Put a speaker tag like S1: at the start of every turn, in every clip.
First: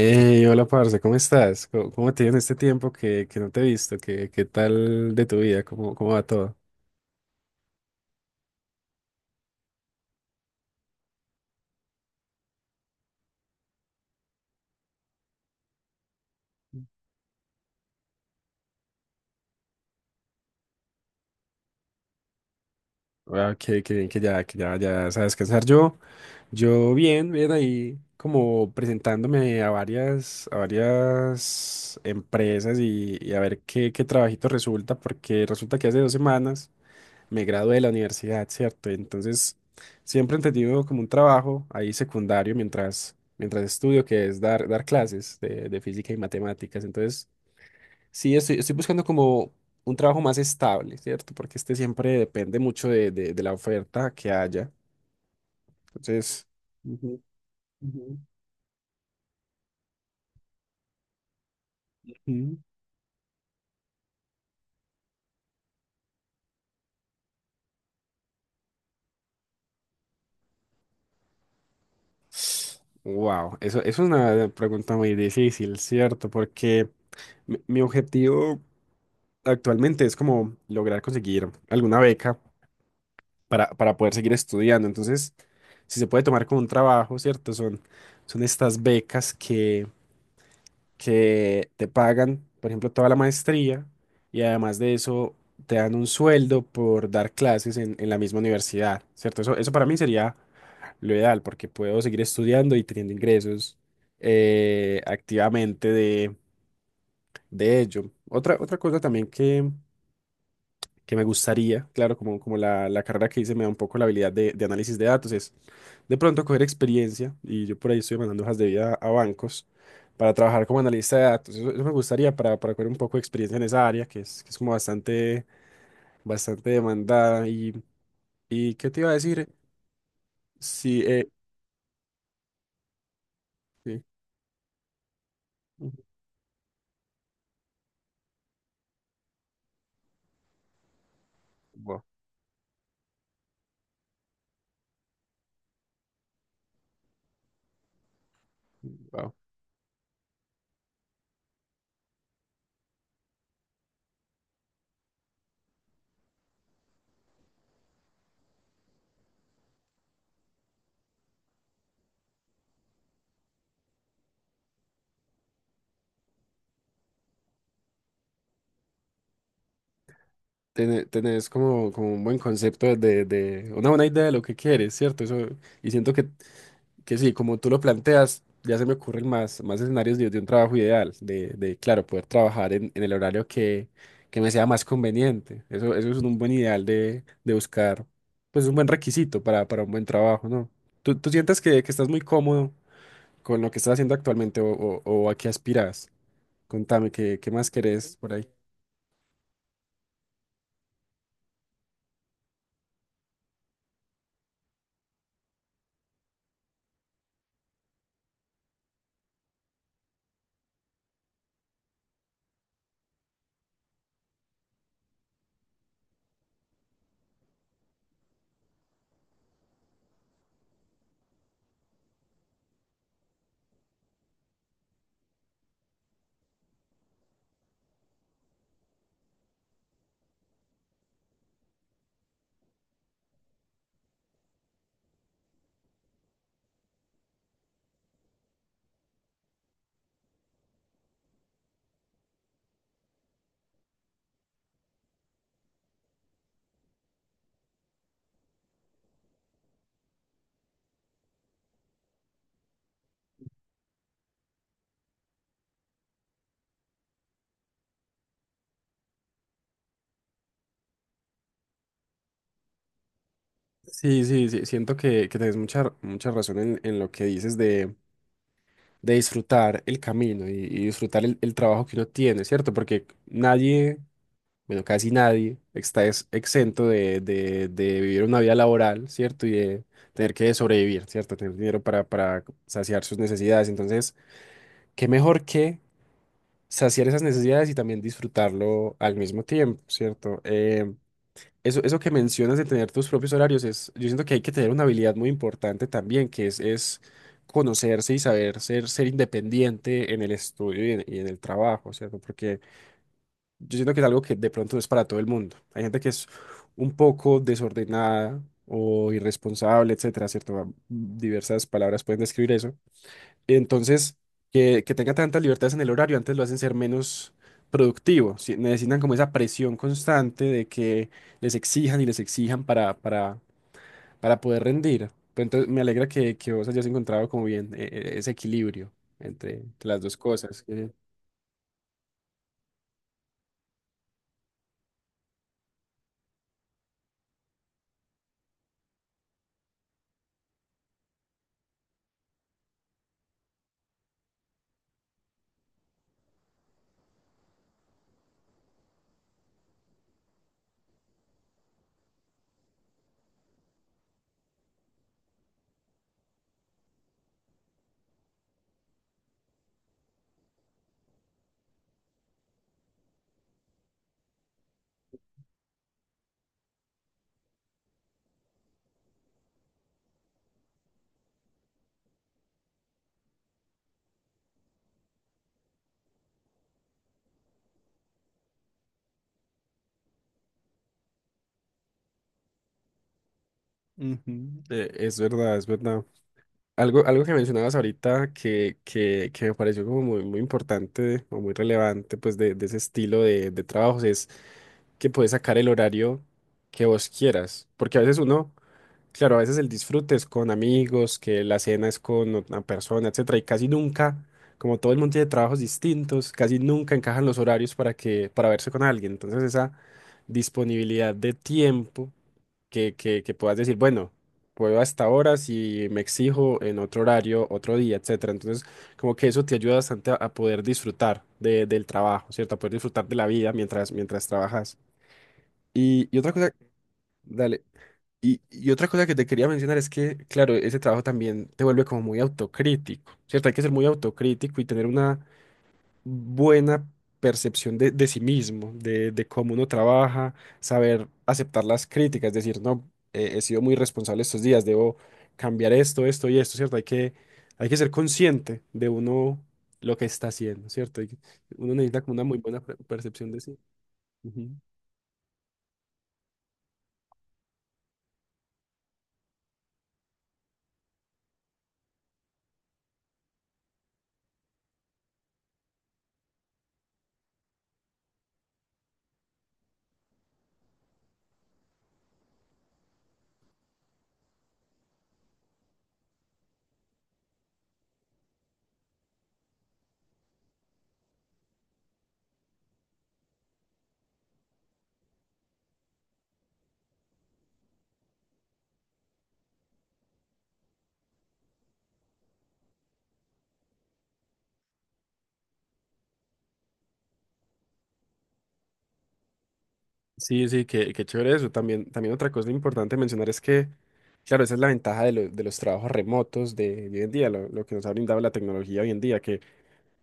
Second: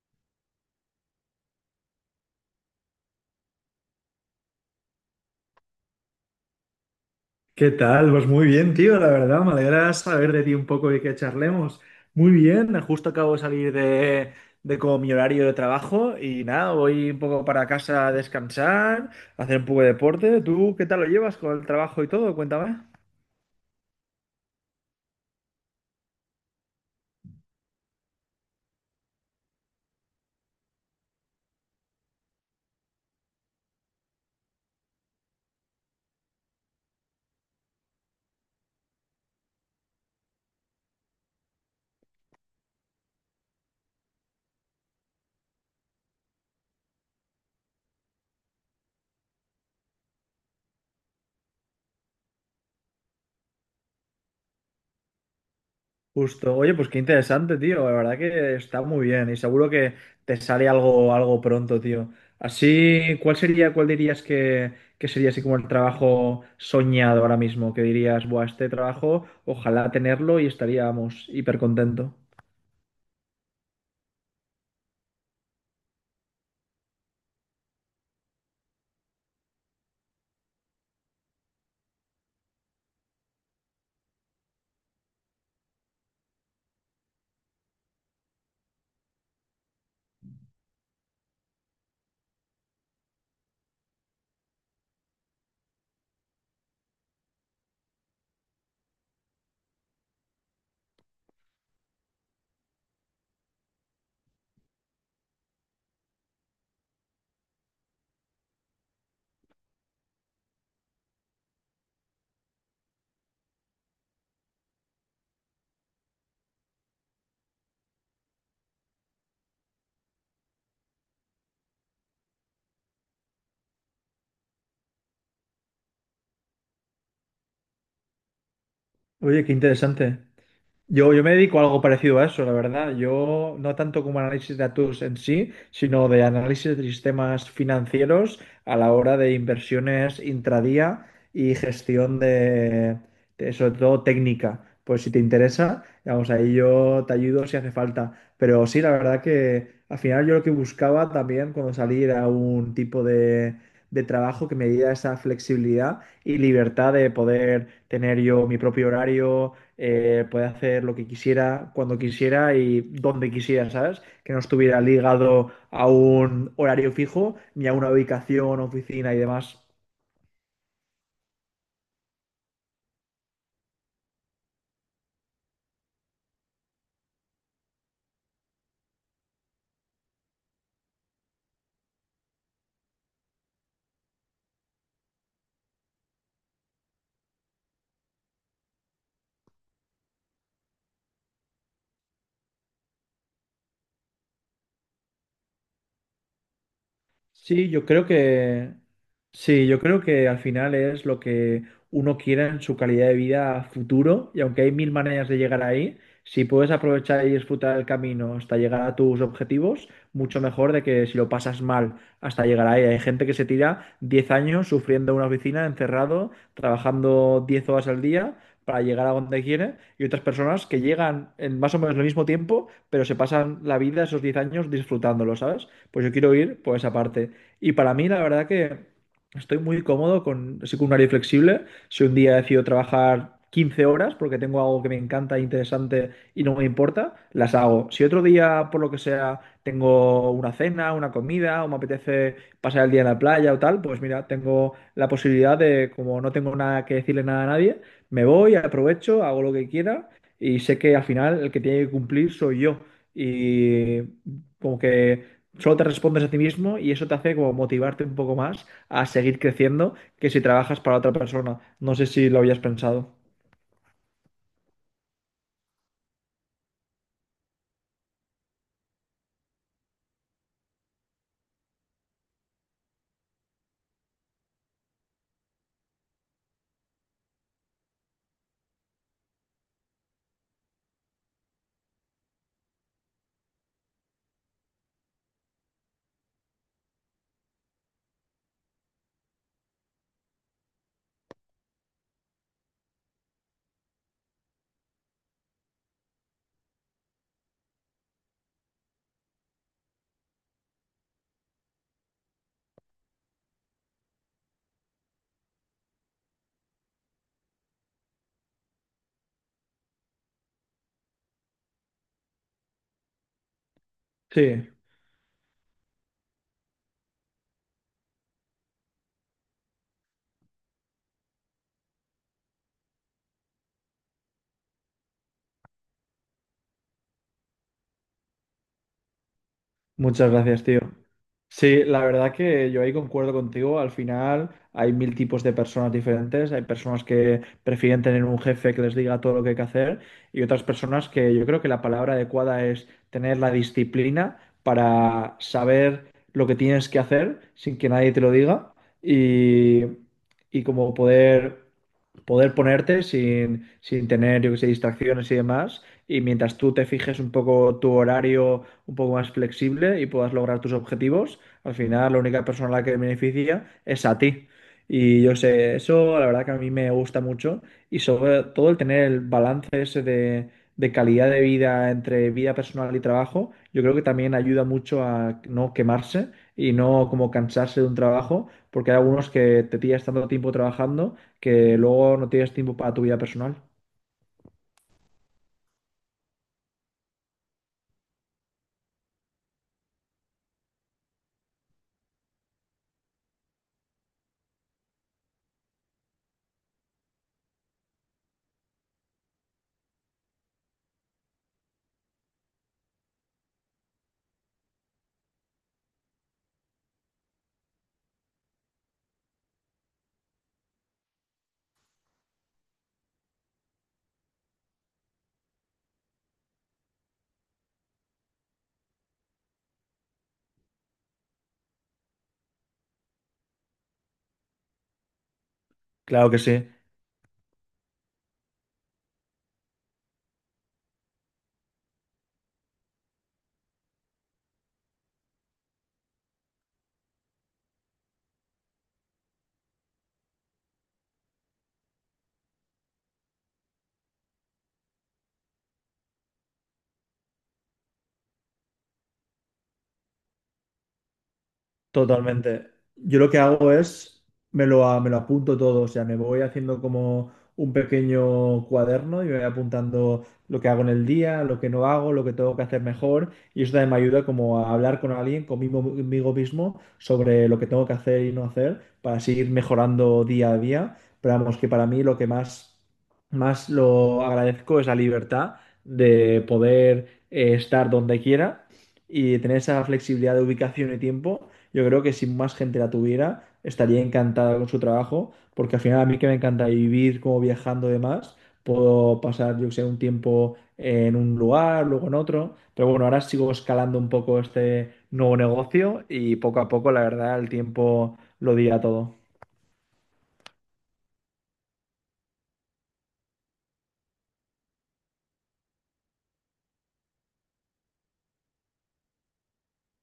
S1: Hey, hola, parce, ¿cómo estás? ¿Cómo te ha ido en este tiempo que no te he visto? ¿Qué tal de tu vida? ¿Cómo va todo?
S2: ¿Qué tal? Pues muy bien, tío, la verdad, me alegra saber de ti un poco y que charlemos. Muy bien, justo acabo de salir de como mi horario de trabajo y nada, voy un poco para casa a descansar, a hacer un poco de deporte. ¿Tú qué tal lo llevas con el trabajo y todo? Cuéntame.
S1: Ah, qué bien que ya sabes descansar. Yo bien, bien ahí como presentándome a a varias empresas y a ver qué trabajito resulta, porque resulta que hace dos semanas me gradué de la universidad, ¿cierto? Entonces, siempre he tenido como un trabajo ahí secundario mientras estudio, que es dar clases de física y matemáticas. Entonces, sí, estoy buscando como un trabajo más estable, ¿cierto? Porque este siempre depende mucho de la oferta que haya. Entonces,
S2: Justo. Oye, pues qué interesante, tío. La verdad que está muy bien y seguro que te sale algo, algo pronto, tío. Así, ¿cuál dirías que sería así como el trabajo soñado ahora mismo? Que dirías, buah, este trabajo, ojalá tenerlo y estaríamos hiper contento.
S1: wow, eso es una pregunta muy difícil, ¿cierto? Porque mi objetivo actualmente es como lograr conseguir alguna beca para poder seguir estudiando. Entonces, si se puede tomar como un trabajo, ¿cierto? Son estas becas que te pagan, por ejemplo, toda la maestría y además de eso te dan un sueldo por dar clases en la misma universidad, ¿cierto? Eso para mí sería lo ideal porque puedo seguir estudiando y teniendo ingresos activamente de ello. Otra cosa también que me gustaría, claro, como, como la carrera que hice me da un poco la habilidad de análisis de datos, es de pronto coger experiencia, y yo por ahí estoy mandando hojas de vida a bancos para trabajar como analista de datos. Eso me gustaría para coger un poco de experiencia en esa área, que es como bastante demandada. Y ¿qué te iba a
S2: Oye,
S1: decir?
S2: qué interesante.
S1: Sí,
S2: Yo me dedico a algo parecido a eso, la verdad. Yo no
S1: sí.
S2: tanto como análisis de datos en sí, sino de análisis de sistemas financieros a la hora de inversiones intradía y
S1: Wow,
S2: gestión sobre todo técnica. Pues si te interesa, vamos, ahí yo te ayudo si hace falta. Pero sí, la verdad
S1: wow.
S2: que al final yo lo que buscaba también cuando salí era un tipo de trabajo que me diera esa flexibilidad y libertad de poder tener yo mi propio horario puede hacer lo que quisiera, cuando quisiera y donde quisiera, ¿sabes? Que no estuviera ligado a un horario fijo ni a una ubicación, oficina y demás.
S1: Tenés como, como un buen concepto de una buena idea de lo que quieres, ¿cierto? Eso, y siento que sí, como tú lo planteas, ya se me ocurren más escenarios de un trabajo ideal, de, claro, poder trabajar en el horario que me sea más conveniente. Eso es un buen ideal de buscar, pues un buen requisito para un buen trabajo, ¿no? ¿Tú sientes que estás muy cómodo con lo que estás haciendo actualmente o a qué aspiras? Contame, ¿qué
S2: Sí,
S1: más
S2: yo creo
S1: querés por ahí?
S2: que sí, yo creo que al final es lo que uno quiera en su calidad de vida a futuro, y aunque hay mil maneras de llegar ahí, si puedes aprovechar y disfrutar el camino hasta llegar a tus objetivos, mucho mejor de que si lo pasas mal hasta llegar ahí. Hay gente que se tira 10 años sufriendo en una oficina, encerrado, trabajando 10 horas al día para llegar a donde quiere, y otras personas que llegan en más o menos el mismo tiempo, pero se pasan la vida esos 10 años disfrutándolo, ¿sabes? Pues yo quiero ir por esa parte. Y para mí, la verdad que estoy muy cómodo con, así con un horario flexible. Si un día decido trabajar 15 horas porque tengo algo que me encanta, interesante y no me importa, las hago. Si otro día, por lo que sea, tengo una cena, una comida o me apetece pasar el día en la playa o tal, pues mira, tengo la posibilidad de, como no tengo nada que decirle nada a nadie, me voy, aprovecho, hago lo que quiera y sé que al final el que tiene que cumplir soy yo. Y como que solo te respondes a ti mismo y eso te hace como motivarte un poco más a seguir creciendo que si trabajas para otra persona. No sé si lo habías pensado.
S1: Sí, sí, sí, siento que tenés mucha razón en lo que dices de disfrutar el camino y disfrutar el trabajo que uno tiene, ¿cierto? Porque nadie, bueno, casi nadie exento de vivir una vida laboral, ¿cierto? Y de tener que sobrevivir, ¿cierto? Tener dinero para saciar sus necesidades. Entonces, ¿qué mejor que saciar esas necesidades y también disfrutarlo al mismo tiempo, ¿cierto? Eso, eso que mencionas de tener tus propios horarios es, yo siento que hay que tener una habilidad muy importante también, que es conocerse y saber ser independiente en el estudio y en el trabajo, ¿cierto? Porque yo siento que es algo que de pronto no es para todo el mundo. Hay gente que es un poco desordenada o irresponsable, etcétera, ¿cierto? Diversas palabras pueden describir eso. Entonces,
S2: Sí.
S1: que tenga tantas libertades en el horario, antes lo hacen ser menos productivo. Si- necesitan como esa presión constante de que les exijan y les exijan para poder rendir. Pero entonces, me alegra que vos hayas encontrado como bien ese equilibrio entre, entre las dos
S2: Muchas
S1: cosas.
S2: gracias, tío.
S1: Que-
S2: Sí, la verdad que yo ahí concuerdo contigo. Al final hay mil tipos de personas diferentes. Hay personas que prefieren tener un jefe que les diga todo lo que hay que hacer y otras personas que yo creo que la palabra adecuada es tener la disciplina para saber lo que tienes que hacer sin que nadie te lo diga y, y como poder ponerte sin tener, yo que sé, distracciones y demás. Y mientras tú te fijes un poco tu horario un poco más flexible y puedas lograr tus objetivos, al final la única persona a la que beneficia es a ti. Y yo sé, eso la verdad que a mí me gusta mucho y sobre todo el tener el balance ese de calidad de vida entre vida personal y trabajo, yo creo que también ayuda mucho a no quemarse y no como cansarse de un trabajo, porque hay algunos que te pillas tanto tiempo trabajando que luego no tienes tiempo para tu vida personal.
S1: Ujú, es verdad, es verdad. Algo que mencionabas ahorita que me pareció como muy importante o muy relevante pues de ese estilo de trabajos que puedes sacar el horario que vos quieras. Porque a veces uno, claro, a veces el disfrute es con amigos, que la cena es con una persona, etcétera, y casi nunca, como todo el mundo tiene trabajos distintos, casi nunca encajan los horarios para para verse con alguien. Entonces, esa disponibilidad de tiempo que puedas decir, bueno, puedo hasta ahora si me exijo en otro horario, otro día, etcétera. Entonces, como que eso te ayuda bastante a poder disfrutar del trabajo, ¿cierto? A poder disfrutar de la vida mientras trabajas. Y
S2: Claro
S1: otra
S2: que sí.
S1: cosa, dale, y otra cosa que te quería mencionar es que, claro, ese trabajo también te vuelve como muy autocrítico, ¿cierto? Hay que ser muy autocrítico y tener una buena percepción de sí mismo, de cómo uno trabaja, saber aceptar las críticas, decir, no, he sido muy responsable estos días, debo cambiar esto, esto y esto, ¿cierto? Hay que ser consciente de uno lo que está haciendo, ¿cierto? Hay que- Uno necesita como una muy buena
S2: Totalmente. Yo lo
S1: percepción
S2: que
S1: de sí.
S2: hago es,
S1: Ujú.
S2: me lo apunto todo, o sea, me voy haciendo como un pequeño cuaderno y me voy apuntando lo que hago en el día, lo que no hago, lo que tengo que hacer mejor y eso también me ayuda como a hablar con alguien, conmigo, conmigo mismo, sobre lo que tengo que hacer y no hacer para seguir mejorando día a día. Pero vamos, que para mí lo que más, más lo agradezco es la libertad de poder estar donde quiera y tener esa flexibilidad de ubicación y tiempo yo creo que si más gente la tuviera, estaría encantada con su trabajo, porque al final a mí que me encanta vivir como viajando y demás, puedo pasar, yo que sé, un tiempo en un lugar, luego en otro, pero bueno, ahora sigo escalando un poco este nuevo negocio y poco a poco, la verdad, el tiempo lo dirá todo.
S1: Sí, sí, qué, qué chévere eso. También, también otra cosa importante mencionar es que, claro, esa es la ventaja de, de los trabajos remotos de hoy en día, lo que nos ha brindado la tecnología hoy en día,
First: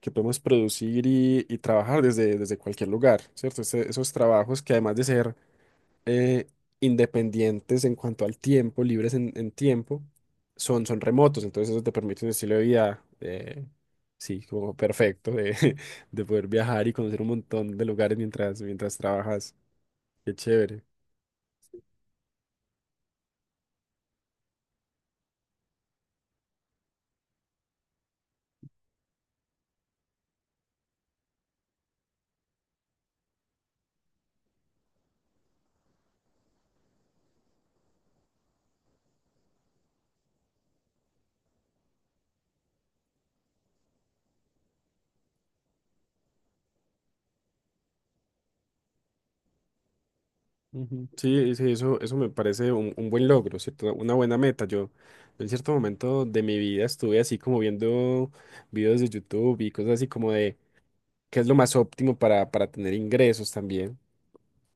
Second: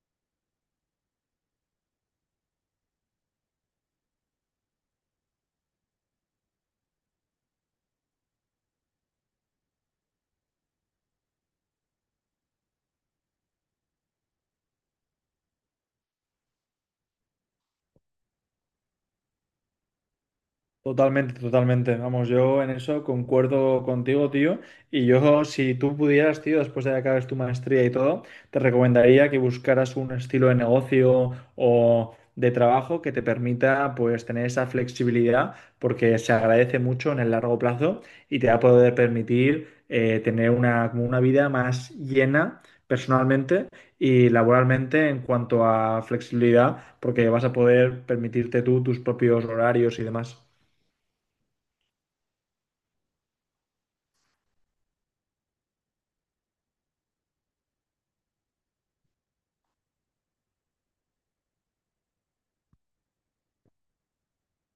S1: que podemos producir y trabajar desde, desde cualquier lugar, ¿cierto? Esos trabajos que además de ser eh, independientes en cuanto al tiempo, libres en tiempo, son, son remotos, entonces eso te permite un estilo de vida, sí, como perfecto, de, de poder viajar y conocer un montón de lugares mientras trabajas. Qué chévere.
S2: Totalmente, totalmente. Vamos, yo en eso concuerdo contigo, tío. Si tú pudieras, tío, después de que acabes tu maestría y todo, te recomendaría que buscaras un estilo de negocio o de trabajo que te permita, pues, tener esa flexibilidad, porque se agradece mucho en el largo plazo y te va a poder permitir tener una, como una vida más llena personalmente y laboralmente en cuanto a flexibilidad, porque vas a poder permitirte tú tus propios horarios y demás.
S1: Ujú. Sí, sí, eso me parece un buen logro, ¿cierto? Una buena meta. Yo en cierto momento de mi vida estuve así como viendo videos de YouTube y cosas así como de qué es lo más óptimo para tener ingresos también.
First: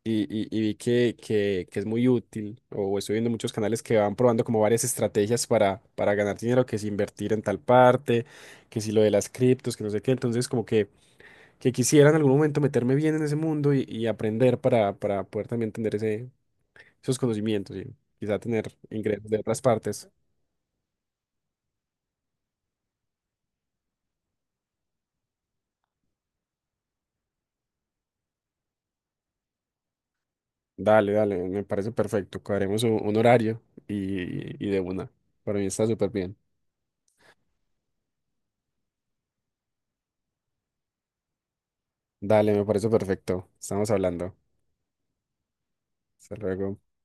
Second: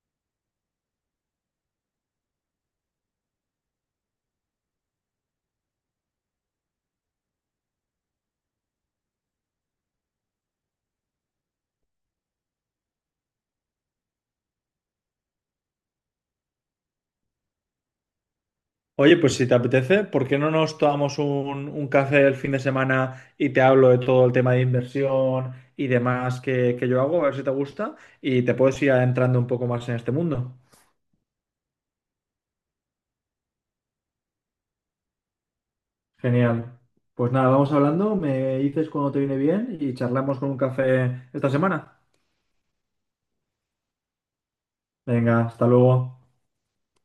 S1: Y vi que es muy útil, o estoy viendo muchos canales que van probando como varias estrategias para ganar dinero, que si invertir en tal parte, que si lo de las criptos, que no sé qué. Entonces como que quisiera en algún momento meterme bien en ese mundo y aprender para poder también tener ese esos conocimientos y quizá tener
S2: Oye,
S1: ingresos
S2: pues
S1: de
S2: si te
S1: otras
S2: apetece,
S1: partes.
S2: ¿por qué no nos tomamos un café el fin de semana y te hablo de todo el tema de inversión y demás que yo hago? A ver si te gusta y te puedes ir adentrando un poco más en este mundo.
S1: Dale, dale, me parece perfecto. Cuadremos un horario y de una. Para mí está súper bien.
S2: Genial. Pues nada, vamos hablando, me dices cuando te viene bien y charlamos con un café esta semana.
S1: Dale, me parece perfecto. Estamos hablando.
S2: Venga, hasta luego.
S1: Hasta luego.